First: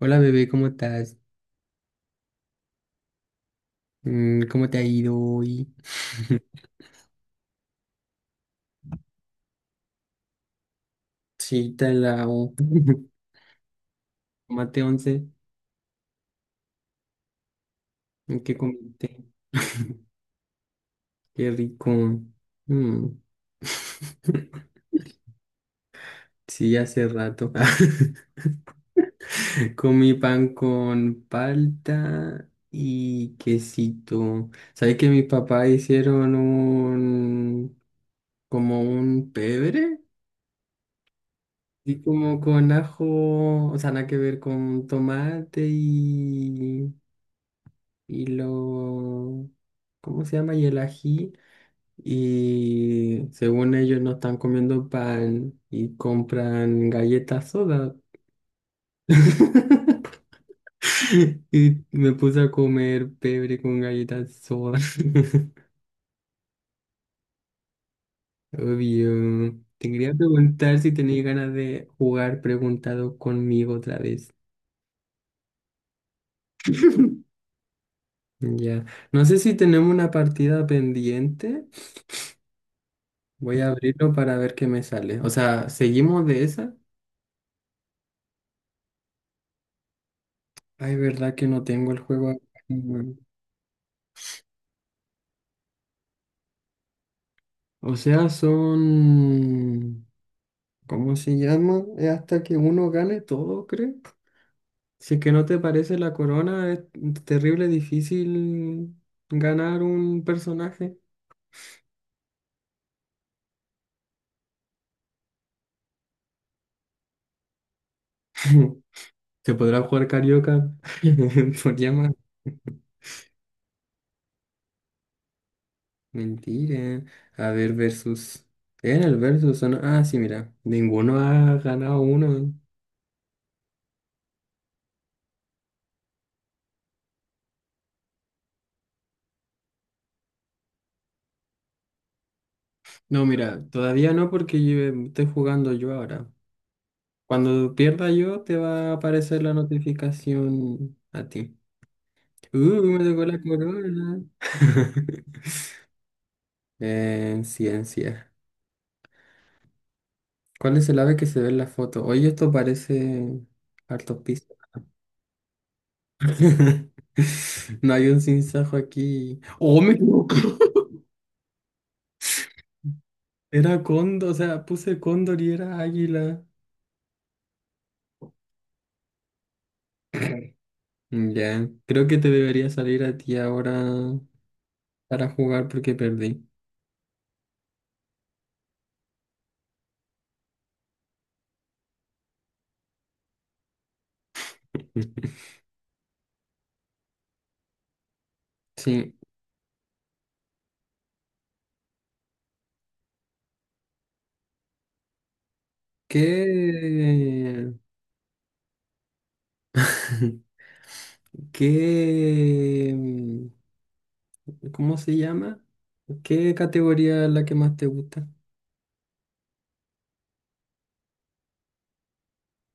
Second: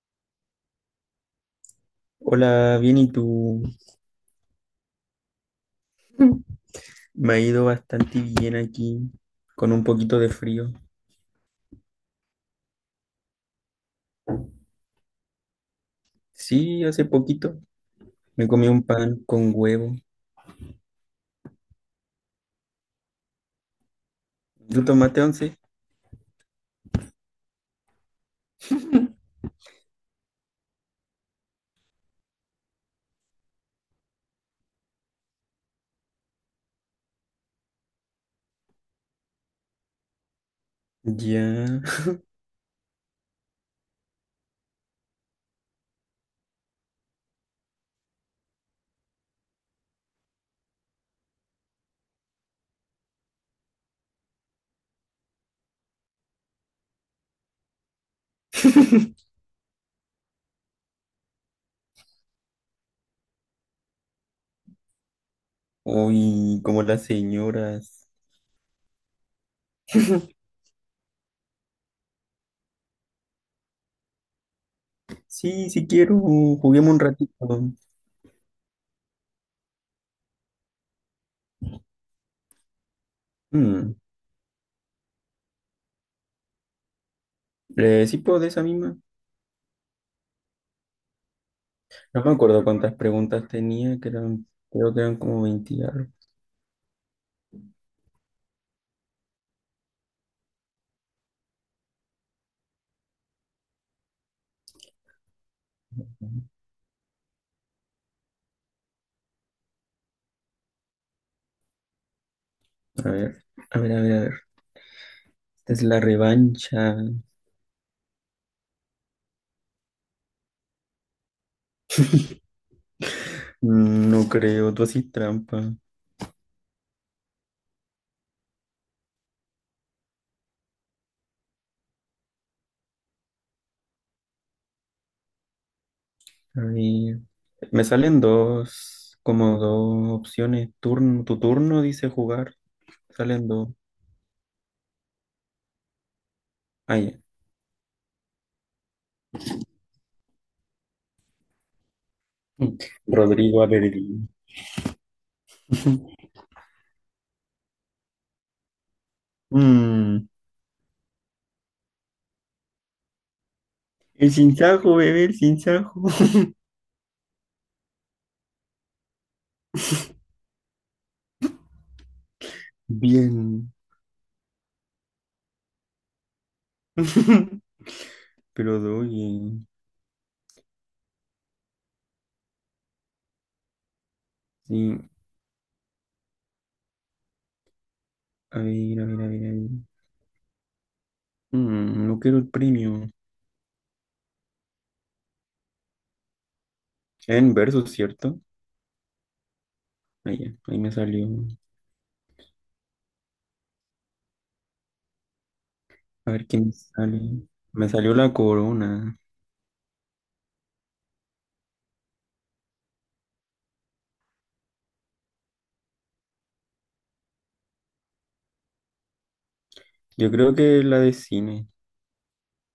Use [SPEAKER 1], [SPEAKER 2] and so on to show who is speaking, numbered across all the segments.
[SPEAKER 1] Hola bebé, ¿cómo estás?
[SPEAKER 2] Hola, bien, ¿y tú?
[SPEAKER 1] ¿Cómo te ha ido hoy?
[SPEAKER 2] Me ha ido bastante bien aquí, con un poquito de frío.
[SPEAKER 1] Sí, está en la U. Tomate once.
[SPEAKER 2] Sí, hace poquito me
[SPEAKER 1] ¿Qué
[SPEAKER 2] comí un pan
[SPEAKER 1] comiste?
[SPEAKER 2] con huevo.
[SPEAKER 1] Qué rico. Mm.
[SPEAKER 2] ¿Tú tomaste once?
[SPEAKER 1] Sí, hace rato. Comí pan con palta y quesito. ¿Sabes que mis papás hicieron un como un pebre?
[SPEAKER 2] Ya.
[SPEAKER 1] Y como con ajo, o sea, nada que ver con tomate y lo... ¿Cómo se llama? Y el ají. Y según ellos no están comiendo pan y compran galletas soda. Y me puse a comer pebre con galletas soda.
[SPEAKER 2] Uy, como las señoras.
[SPEAKER 1] Obvio. Te quería preguntar si tenías ganas de jugar preguntado conmigo otra vez.
[SPEAKER 2] Sí, si quiero, juguemos un ratito.
[SPEAKER 1] Ya. No sé si tenemos una partida pendiente. Voy a
[SPEAKER 2] Mm,
[SPEAKER 1] abrirlo para ver qué me sale. O sea, ¿seguimos de esa?
[SPEAKER 2] sí, puedo de esa misma.
[SPEAKER 1] Ay, verdad que no tengo el
[SPEAKER 2] No
[SPEAKER 1] juego
[SPEAKER 2] me
[SPEAKER 1] acá,
[SPEAKER 2] acuerdo cuántas
[SPEAKER 1] weón.
[SPEAKER 2] preguntas tenía, que eran, creo que eran como 20 y algo.
[SPEAKER 1] O sea, son... ¿Cómo se llama? Es hasta que uno gane todo, creo. Si es que no te parece la corona, es terrible difícil ganar un personaje.
[SPEAKER 2] A ver, a ver, a ver, a ver. Esta es la revancha.
[SPEAKER 1] Se podrá jugar carioca por llamar.
[SPEAKER 2] No creo, tú haces trampa.
[SPEAKER 1] Mentira. A ver, versus. En el versus, ¿o no? Ah, sí, mira. Ninguno ha ganado uno.
[SPEAKER 2] A ver. Me salen dos, como dos opciones. Turno, tu turno dice jugar.
[SPEAKER 1] No,
[SPEAKER 2] Salen
[SPEAKER 1] mira,
[SPEAKER 2] dos.
[SPEAKER 1] todavía no porque yo estoy jugando yo ahora.
[SPEAKER 2] Ah, ya.
[SPEAKER 1] Cuando pierda yo, te va a aparecer la notificación a ti. Uh, me tocó la
[SPEAKER 2] Rodrigo
[SPEAKER 1] corona.
[SPEAKER 2] Aberdeen.
[SPEAKER 1] En ciencia.
[SPEAKER 2] Mm,
[SPEAKER 1] ¿Cuál es el ave que se ve en la foto? Oye, esto parece hartos
[SPEAKER 2] el
[SPEAKER 1] pisos.
[SPEAKER 2] sinsajo, bebé, el sinsajo.
[SPEAKER 1] No hay un sinsajo aquí. ¡Oh, me equivoqué!
[SPEAKER 2] Bien.
[SPEAKER 1] Era cóndor, o sea, puse cóndor y era águila.
[SPEAKER 2] Pero doy bien.
[SPEAKER 1] Ya, creo que te debería salir a ti ahora
[SPEAKER 2] Sí.
[SPEAKER 1] para jugar porque perdí.
[SPEAKER 2] A ver, a ver, a ver, a ver. No quiero el premio. En verso, ¿cierto?
[SPEAKER 1] Sí.
[SPEAKER 2] Ahí, ya, ahí me salió. A ver qué me sale.
[SPEAKER 1] ¿Qué?
[SPEAKER 2] Me salió la corona.
[SPEAKER 1] ¿Qué, cómo se llama? ¿Qué categoría es la que más te gusta?
[SPEAKER 2] Yo creo que la de cine.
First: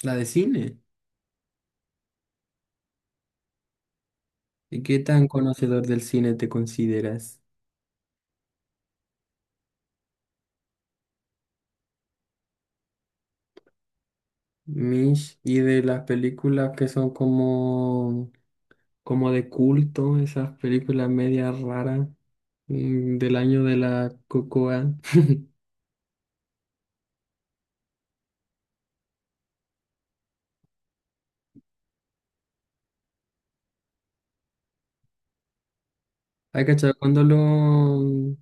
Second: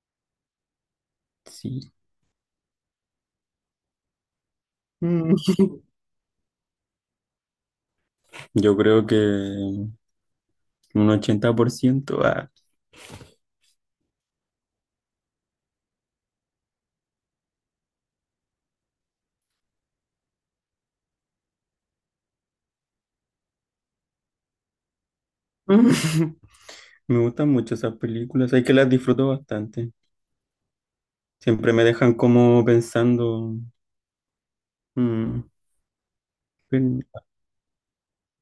[SPEAKER 1] La de cine.
[SPEAKER 2] Sí.
[SPEAKER 1] ¿Y qué tan
[SPEAKER 2] Mm.
[SPEAKER 1] conocedor del cine te consideras?
[SPEAKER 2] Yo creo que un 80%. Ah.
[SPEAKER 1] Mish, y de las películas que son como, como de culto, esas películas medias raras del año de la Cocoa.
[SPEAKER 2] Me gustan mucho esas películas, hay que las disfruto bastante. Siempre me dejan como pensando, mm,
[SPEAKER 1] ¿Hay cachado
[SPEAKER 2] pero-
[SPEAKER 1] cuando los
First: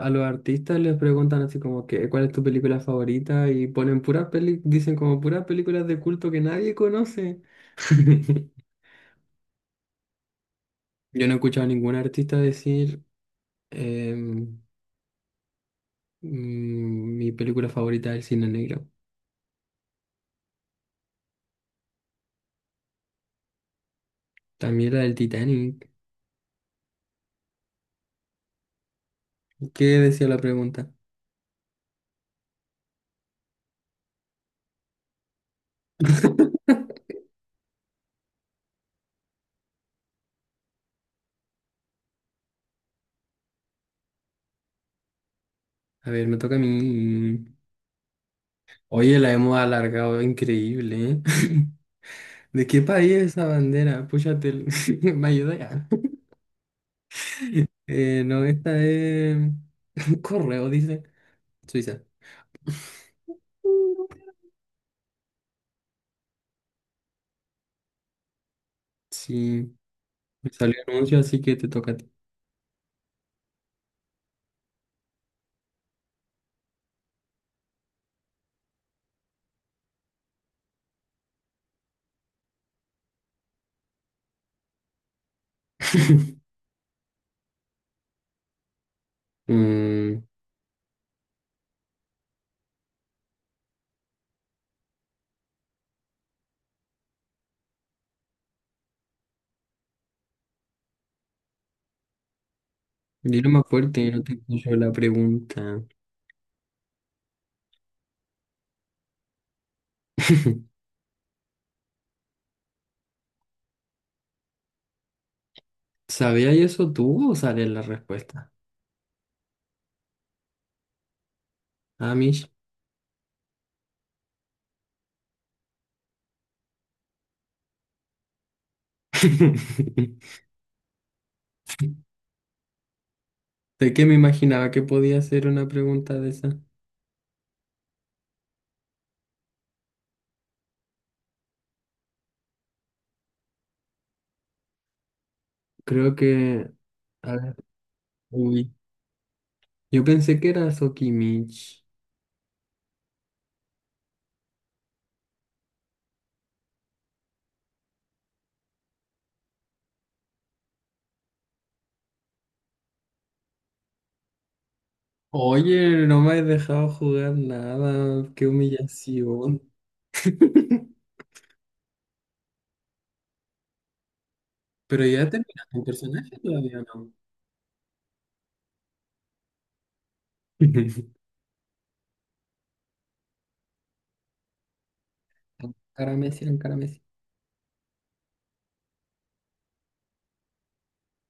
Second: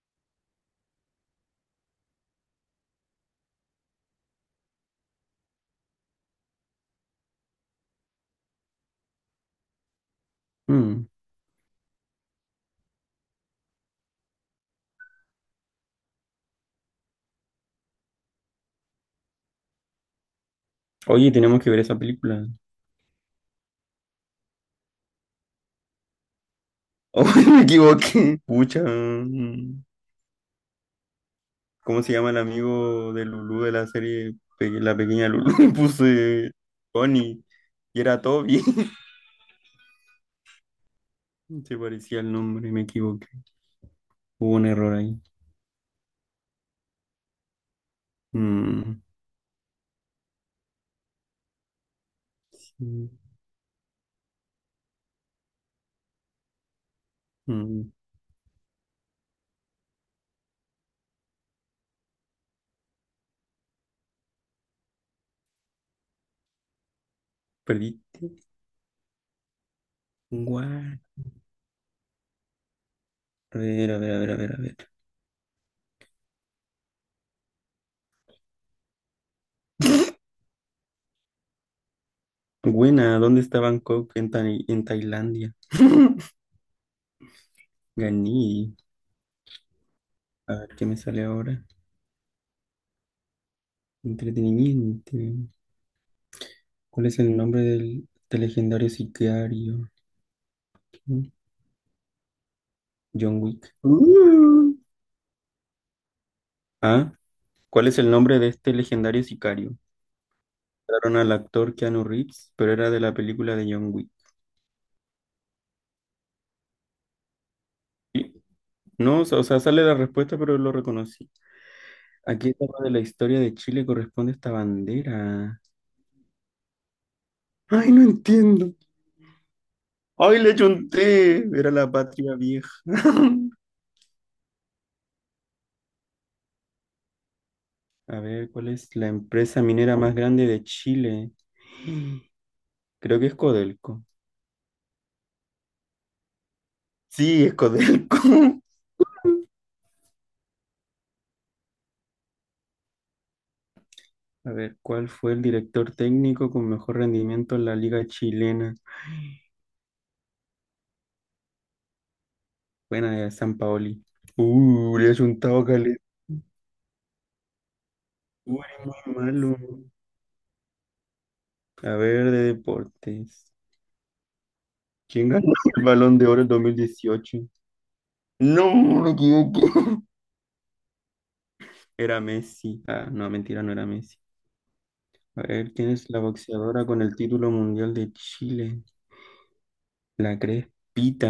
[SPEAKER 1] a los artistas les preguntan así como que cuál es tu película favorita? Y ponen dicen como puras películas de culto que nadie conoce.
[SPEAKER 2] mm,
[SPEAKER 1] Yo no he escuchado a ningún artista decir em, mi película favorita del cine negro.
[SPEAKER 2] oye, tenemos que ver esa película.
[SPEAKER 1] También la del Titanic.
[SPEAKER 2] Oh, me equivoqué. Pucha,
[SPEAKER 1] ¿Qué decía la pregunta?
[SPEAKER 2] ¿cómo se llama el amigo de Lulú de la serie La Pequeña Lulú? Puse Tony y era Toby. Se parecía el nombre, me equivoqué. Hubo un error ahí.
[SPEAKER 1] A ver, me toca a mí.
[SPEAKER 2] Mm,
[SPEAKER 1] Oye, la hemos alargado, increíble, ¿eh? ¿De qué
[SPEAKER 2] sí,
[SPEAKER 1] país es esa bandera? Púchate, ¿me ayuda ya?
[SPEAKER 2] mm,
[SPEAKER 1] No, esta es... Correo, dice. Suiza.
[SPEAKER 2] perdí.
[SPEAKER 1] Sí, me salió
[SPEAKER 2] Guau.
[SPEAKER 1] anuncio, así que te toca a ti.
[SPEAKER 2] A ver, a ver, a ver, a ver, a ver. Buena, ¿dónde está Bangkok? En Tailandia. Ganí.
[SPEAKER 1] Mm,
[SPEAKER 2] A ver, ¿qué me sale ahora? Entretenimiento. ¿Cuál es el nombre del legendario sicario? ¿Quién? John
[SPEAKER 1] Dilo más
[SPEAKER 2] Wick.
[SPEAKER 1] fuerte, no te escucho la pregunta.
[SPEAKER 2] Ah, ¿cuál es el nombre de este legendario sicario? Mataron al actor Keanu Reeves, pero era de la película de John Wick.
[SPEAKER 1] ¿Sabías eso tú o sale la
[SPEAKER 2] Sí.
[SPEAKER 1] respuesta?
[SPEAKER 2] No, o sea, sale la respuesta, pero lo reconocí. ¿A
[SPEAKER 1] Amish.
[SPEAKER 2] qué etapa de la historia de Chile corresponde esta bandera? Ay, no entiendo. ¡Ay, le chunté! Era la patria vieja.
[SPEAKER 1] ¿De qué me imaginaba que podía ser una pregunta de esa?
[SPEAKER 2] A ver, ¿cuál es la empresa minera más grande de Chile? Creo que es Codelco.
[SPEAKER 1] Creo que... A
[SPEAKER 2] Sí, es
[SPEAKER 1] ver,
[SPEAKER 2] Codelco.
[SPEAKER 1] uy. Yo pensé que era Sokimich.
[SPEAKER 2] A ver, ¿cuál fue el director técnico con mejor rendimiento en la liga chilena? Buena de San Paoli. Le ha juntado caleta.
[SPEAKER 1] Oye, no me has dejado jugar nada. Qué
[SPEAKER 2] Uy, muy malo.
[SPEAKER 1] humillación.
[SPEAKER 2] A ver, de deportes.
[SPEAKER 1] Pero ya
[SPEAKER 2] ¿Quién ganó
[SPEAKER 1] terminaste
[SPEAKER 2] el
[SPEAKER 1] el
[SPEAKER 2] Balón de
[SPEAKER 1] personaje
[SPEAKER 2] Oro en
[SPEAKER 1] todavía, ¿no?
[SPEAKER 2] 2018? No, me equivoqué. Era Messi. Ah, no, mentira, no era Messi. A ver, ¿quién es
[SPEAKER 1] Cara a
[SPEAKER 2] la
[SPEAKER 1] Messi, cara
[SPEAKER 2] boxeadora
[SPEAKER 1] Messi.
[SPEAKER 2] con el título mundial de Chile? La Crespita.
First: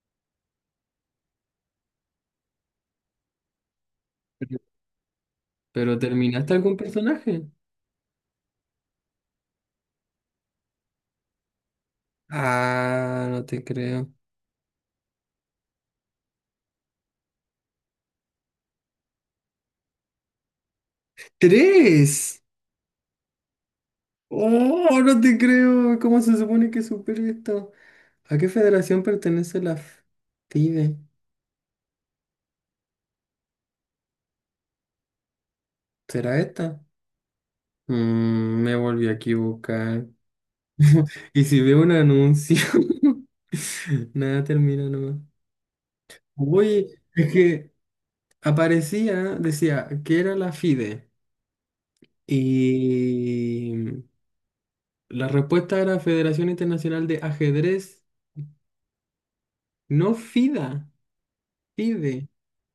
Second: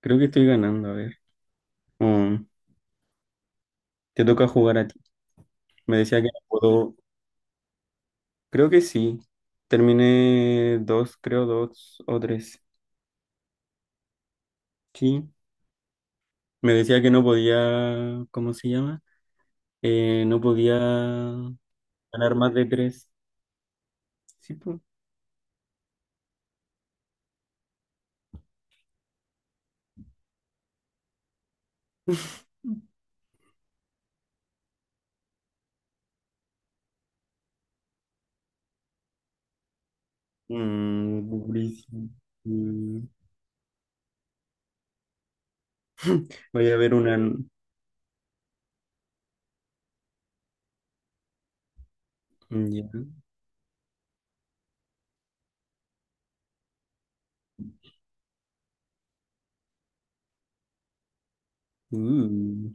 [SPEAKER 2] Creo que estoy ganando, a ver. Mm, te toca
[SPEAKER 1] Pero
[SPEAKER 2] jugar a ti. Me
[SPEAKER 1] pero
[SPEAKER 2] decía que no
[SPEAKER 1] terminaste algún
[SPEAKER 2] puedo.
[SPEAKER 1] personaje.
[SPEAKER 2] Creo que sí. Terminé dos, creo, dos o tres.
[SPEAKER 1] Ah, no te creo.
[SPEAKER 2] Sí. Me decía que no podía. ¿Cómo se llama? No podía ganar
[SPEAKER 1] ¡Tres!
[SPEAKER 2] más de tres.
[SPEAKER 1] ¡Oh,
[SPEAKER 2] Sí, pues.
[SPEAKER 1] no te creo! ¿Cómo se supone que supere esto? ¿A qué federación pertenece la FIDE? ¿Será esta? Mm, me volví a equivocar.
[SPEAKER 2] Mm,
[SPEAKER 1] ¿Y si veo un
[SPEAKER 2] durísimo.
[SPEAKER 1] anuncio?
[SPEAKER 2] Mm,
[SPEAKER 1] Nada, termina nomás.
[SPEAKER 2] Voy a
[SPEAKER 1] Oye,
[SPEAKER 2] ver una.
[SPEAKER 1] es que aparecía, decía que era la FIDE.
[SPEAKER 2] Ya.
[SPEAKER 1] Y la respuesta era Federación Internacional de Ajedrez, no FIDA, FIDE.
[SPEAKER 2] Uh,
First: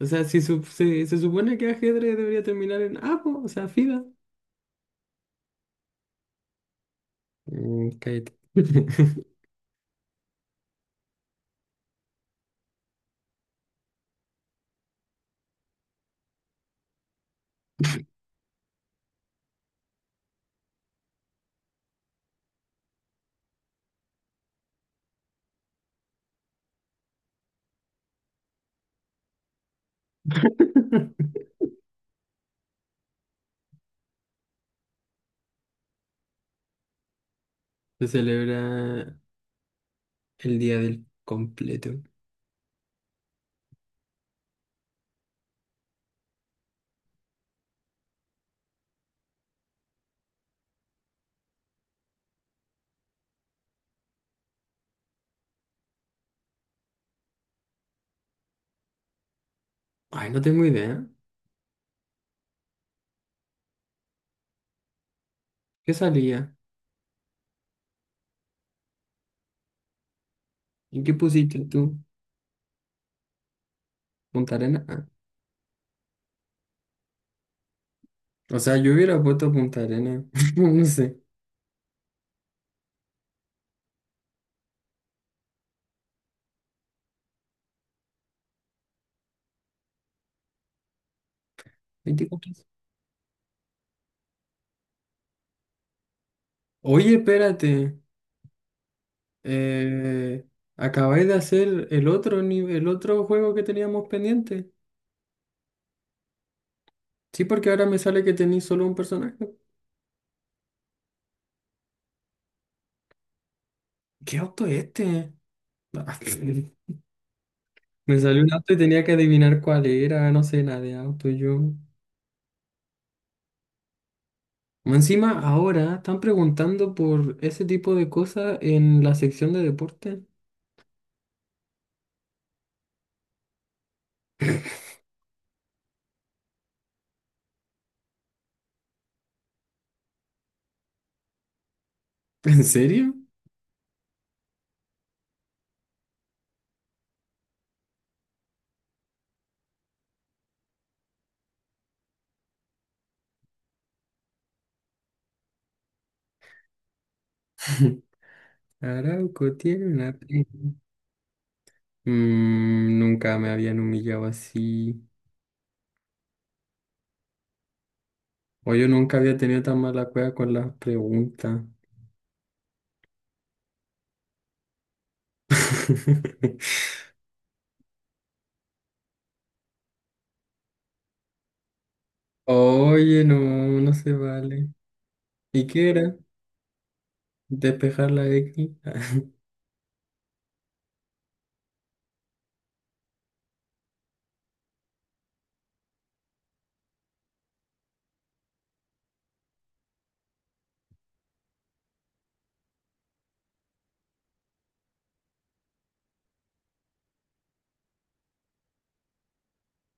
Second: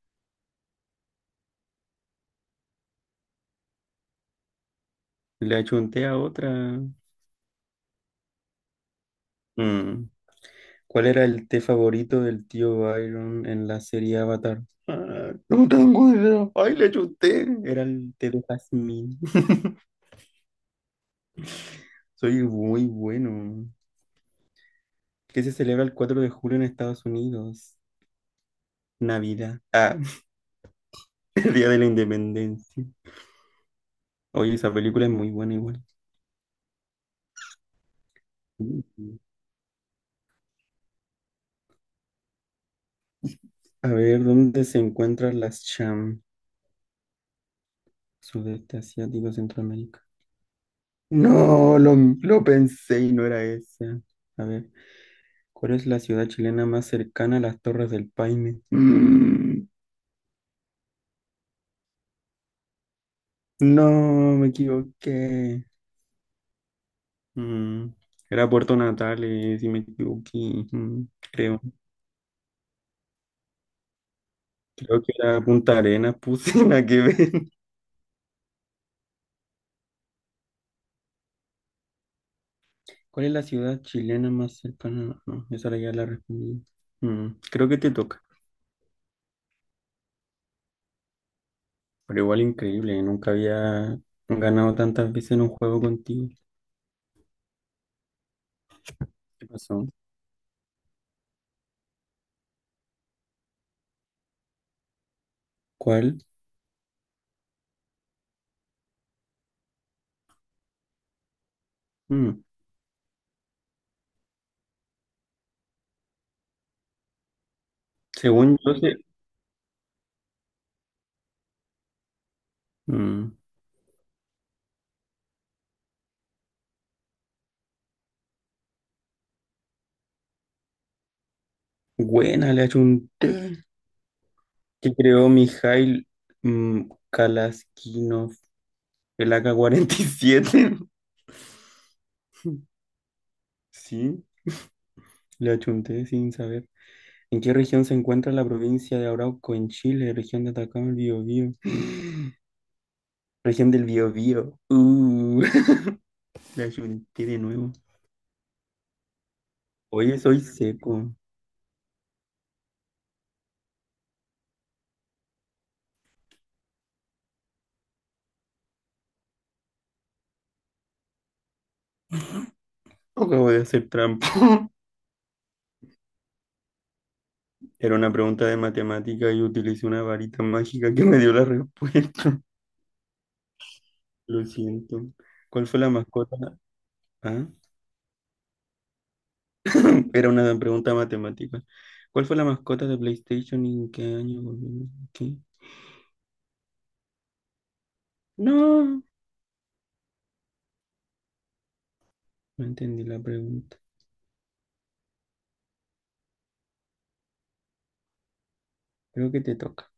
[SPEAKER 1] O sea, si se supone que ajedrez debería terminar en A, po, o sea, FIDA.
[SPEAKER 2] le achunté a otra.
[SPEAKER 1] Cállate.
[SPEAKER 2] Mm. ¿Cuál era el té favorito del tío Byron en la serie Avatar? Ah, no tengo idea. Ay, le chuté. Era el té de jazmín. Soy muy bueno. ¿Qué se celebra el 4 de julio en Estados Unidos? Navidad. Ah, el Día de la Independencia. Oye, esa película es muy buena igual.
[SPEAKER 1] Se celebra
[SPEAKER 2] Mm.
[SPEAKER 1] el día del completo.
[SPEAKER 2] A ver, ¿dónde se encuentran las Cham? Sudeste Asiático, Centroamérica. No, lo pensé y no era esa. A ver, ¿cuál es la ciudad chilena más cercana a las Torres del Paine?
[SPEAKER 1] Ay, no tengo idea.
[SPEAKER 2] No, me equivoqué.
[SPEAKER 1] ¿Qué salía?
[SPEAKER 2] Mm, Era Puerto Natales, si me equivoqué,
[SPEAKER 1] ¿Y qué
[SPEAKER 2] creo.
[SPEAKER 1] pusiste tú? ¿Punta Arena?
[SPEAKER 2] Creo
[SPEAKER 1] Ah.
[SPEAKER 2] que era Punta Arenas, puse la que ven.
[SPEAKER 1] O sea, yo hubiera puesto Punta Arena. No sé.
[SPEAKER 2] ¿Cuál es la ciudad chilena más cercana? No, esa la ya la respondí. Creo que te toca. Pero igual
[SPEAKER 1] 24.
[SPEAKER 2] increíble, nunca había ganado tantas veces en un juego contigo.
[SPEAKER 1] Oye, espérate.
[SPEAKER 2] ¿Qué pasó?
[SPEAKER 1] Eh, Acabáis de hacer el otro nivel, el otro juego que teníamos pendiente.
[SPEAKER 2] ¿Cuál?
[SPEAKER 1] Sí, porque ahora me sale que tenéis solo un personaje.
[SPEAKER 2] Mm,
[SPEAKER 1] ¿Qué auto es este? Ah, me salió un
[SPEAKER 2] Según
[SPEAKER 1] auto
[SPEAKER 2] yo,
[SPEAKER 1] y
[SPEAKER 2] se.
[SPEAKER 1] tenía que adivinar cuál era, no sé nada de auto yo.
[SPEAKER 2] mm,
[SPEAKER 1] Encima, ahora están preguntando por ese tipo de cosas en la sección de deporte.
[SPEAKER 2] Buena, le ha hecho un que creó Mijail, Kalaskinov, el AK-47.
[SPEAKER 1] ¿En serio?
[SPEAKER 2] Sí, le achunté sin saber. ¿En qué región se encuentra la provincia de Arauco en Chile? Región de Atacama, el Biobío. Región del Biobío. Le achunté de nuevo.
[SPEAKER 1] Arauco tiene una...
[SPEAKER 2] Oye, soy
[SPEAKER 1] tribu.
[SPEAKER 2] seco.
[SPEAKER 1] Mm, nunca me habían humillado así. Oye, yo nunca había tenido tan mala cueva con las preguntas.
[SPEAKER 2] Acabo de hacer trampa. Era una pregunta de matemática y utilicé una varita mágica que me dio la respuesta.
[SPEAKER 1] Oye, no, no se
[SPEAKER 2] Lo
[SPEAKER 1] vale.
[SPEAKER 2] siento.
[SPEAKER 1] ¿Y
[SPEAKER 2] ¿Cuál fue la
[SPEAKER 1] qué era?
[SPEAKER 2] mascota? Ah,
[SPEAKER 1] ¿Despejar la X?
[SPEAKER 2] era una pregunta matemática. ¿Cuál fue la mascota de PlayStation y en qué año volvió? ¿Qué? No, no entendí la pregunta. Creo que te toca.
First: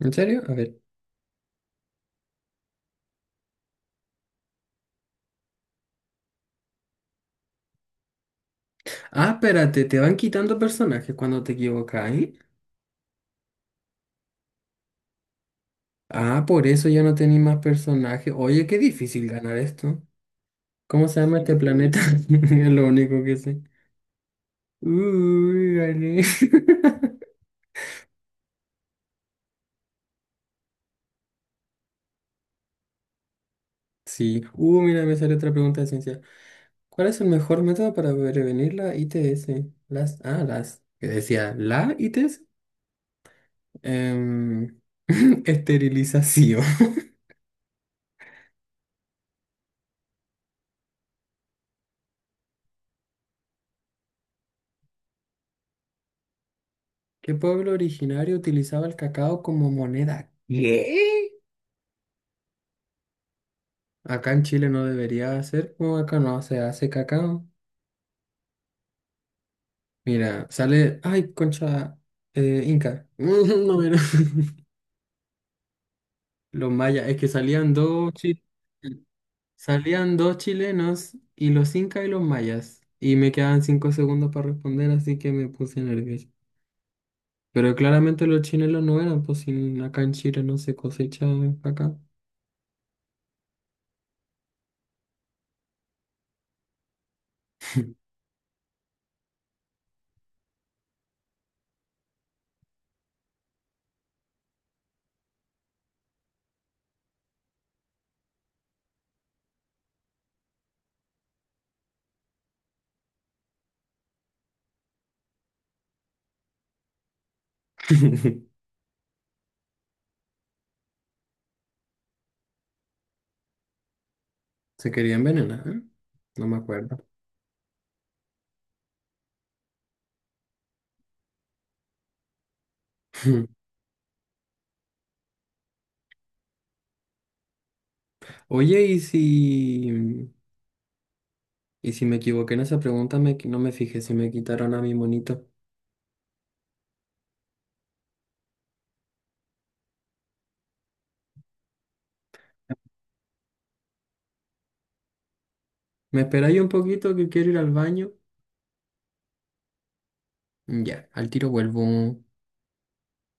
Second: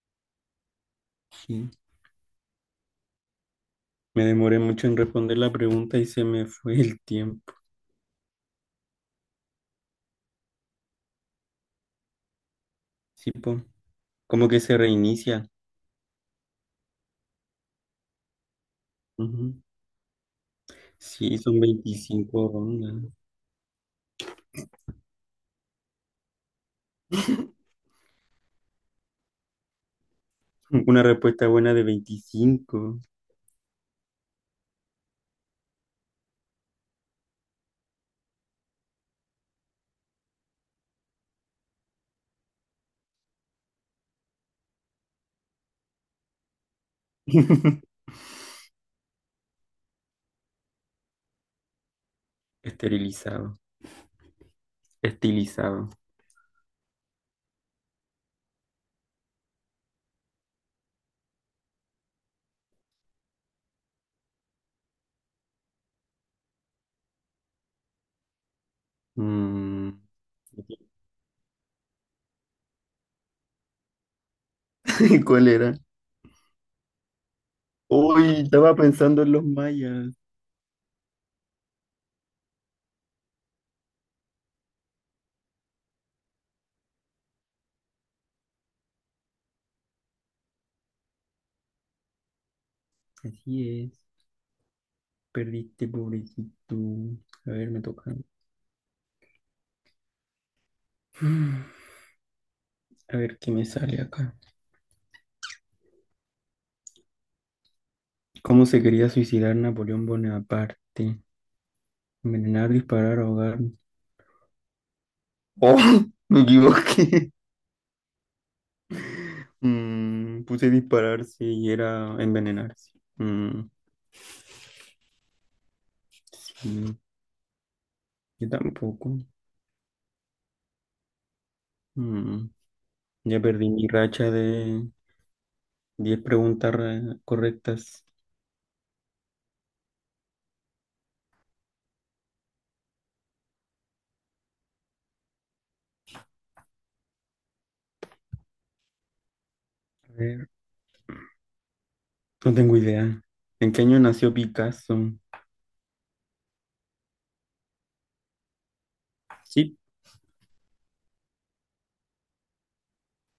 [SPEAKER 1] ¿En serio? A ver.
[SPEAKER 2] Sí. Me demoré mucho en responder la pregunta y se me fue el tiempo.
[SPEAKER 1] Ah, espérate, te van quitando personajes cuando te equivocas, ¿eh?
[SPEAKER 2] Sí, po. Como que se reinicia.
[SPEAKER 1] Ah, por eso ya no tenéis más personajes. Oye, qué difícil
[SPEAKER 2] Ujú.
[SPEAKER 1] ganar esto. ¿Cómo se
[SPEAKER 2] Sí,
[SPEAKER 1] llama este
[SPEAKER 2] son
[SPEAKER 1] planeta?
[SPEAKER 2] veinticinco
[SPEAKER 1] Es lo
[SPEAKER 2] rondas.
[SPEAKER 1] único que sé. Uy, gané.
[SPEAKER 2] Una respuesta buena de 25.
[SPEAKER 1] Sí. Mira, me sale otra pregunta de ciencia. ¿Cuál es el mejor método para prevenir la ITS? Las que decía, la ITS. Em, Esterilización.
[SPEAKER 2] Esterilizado. Estilizado.
[SPEAKER 1] ¿Qué pueblo originario utilizaba el cacao como moneda? ¿Qué? Acá en Chile no debería hacer, o acá no se hace cacao.
[SPEAKER 2] Mm.
[SPEAKER 1] Mira, sale, ay, concha, Inca. No, mira.
[SPEAKER 2] ¿Cuál era?
[SPEAKER 1] Los mayas, es que salían dos,
[SPEAKER 2] Uy,
[SPEAKER 1] sí.
[SPEAKER 2] estaba pensando en los mayas.
[SPEAKER 1] Salían dos chilenos y los incas y los mayas. Y me quedaban 5 segundos para responder, así que me puse nervioso. Pero claramente los chilenos no eran, pues sin acá en Chile no se cosecha acá.
[SPEAKER 2] Así es. Perdiste, pobrecito. A ver, me toca. A ver qué me sale acá. ¿Cómo se quería suicidar Napoleón Bonaparte? Envenenar, disparar, ahogar. ¡Oh! Me equivoqué. Puse dispararse y era envenenarse. Mm,
[SPEAKER 1] Se querían envenenar, ¿eh? No me acuerdo.
[SPEAKER 2] sí, yo tampoco. Mm, ya perdí mi racha de 10 preguntas correctas.
[SPEAKER 1] Oye, ¿y si me equivoqué en esa pregunta? No me fijé si me quitaron a mi monito.
[SPEAKER 2] A ver, no tengo idea. ¿En qué año nació Picasso?
[SPEAKER 1] ¿Me esperáis un poquito que quiero ir al baño?
[SPEAKER 2] Sí.
[SPEAKER 1] Ya, al tiro vuelvo.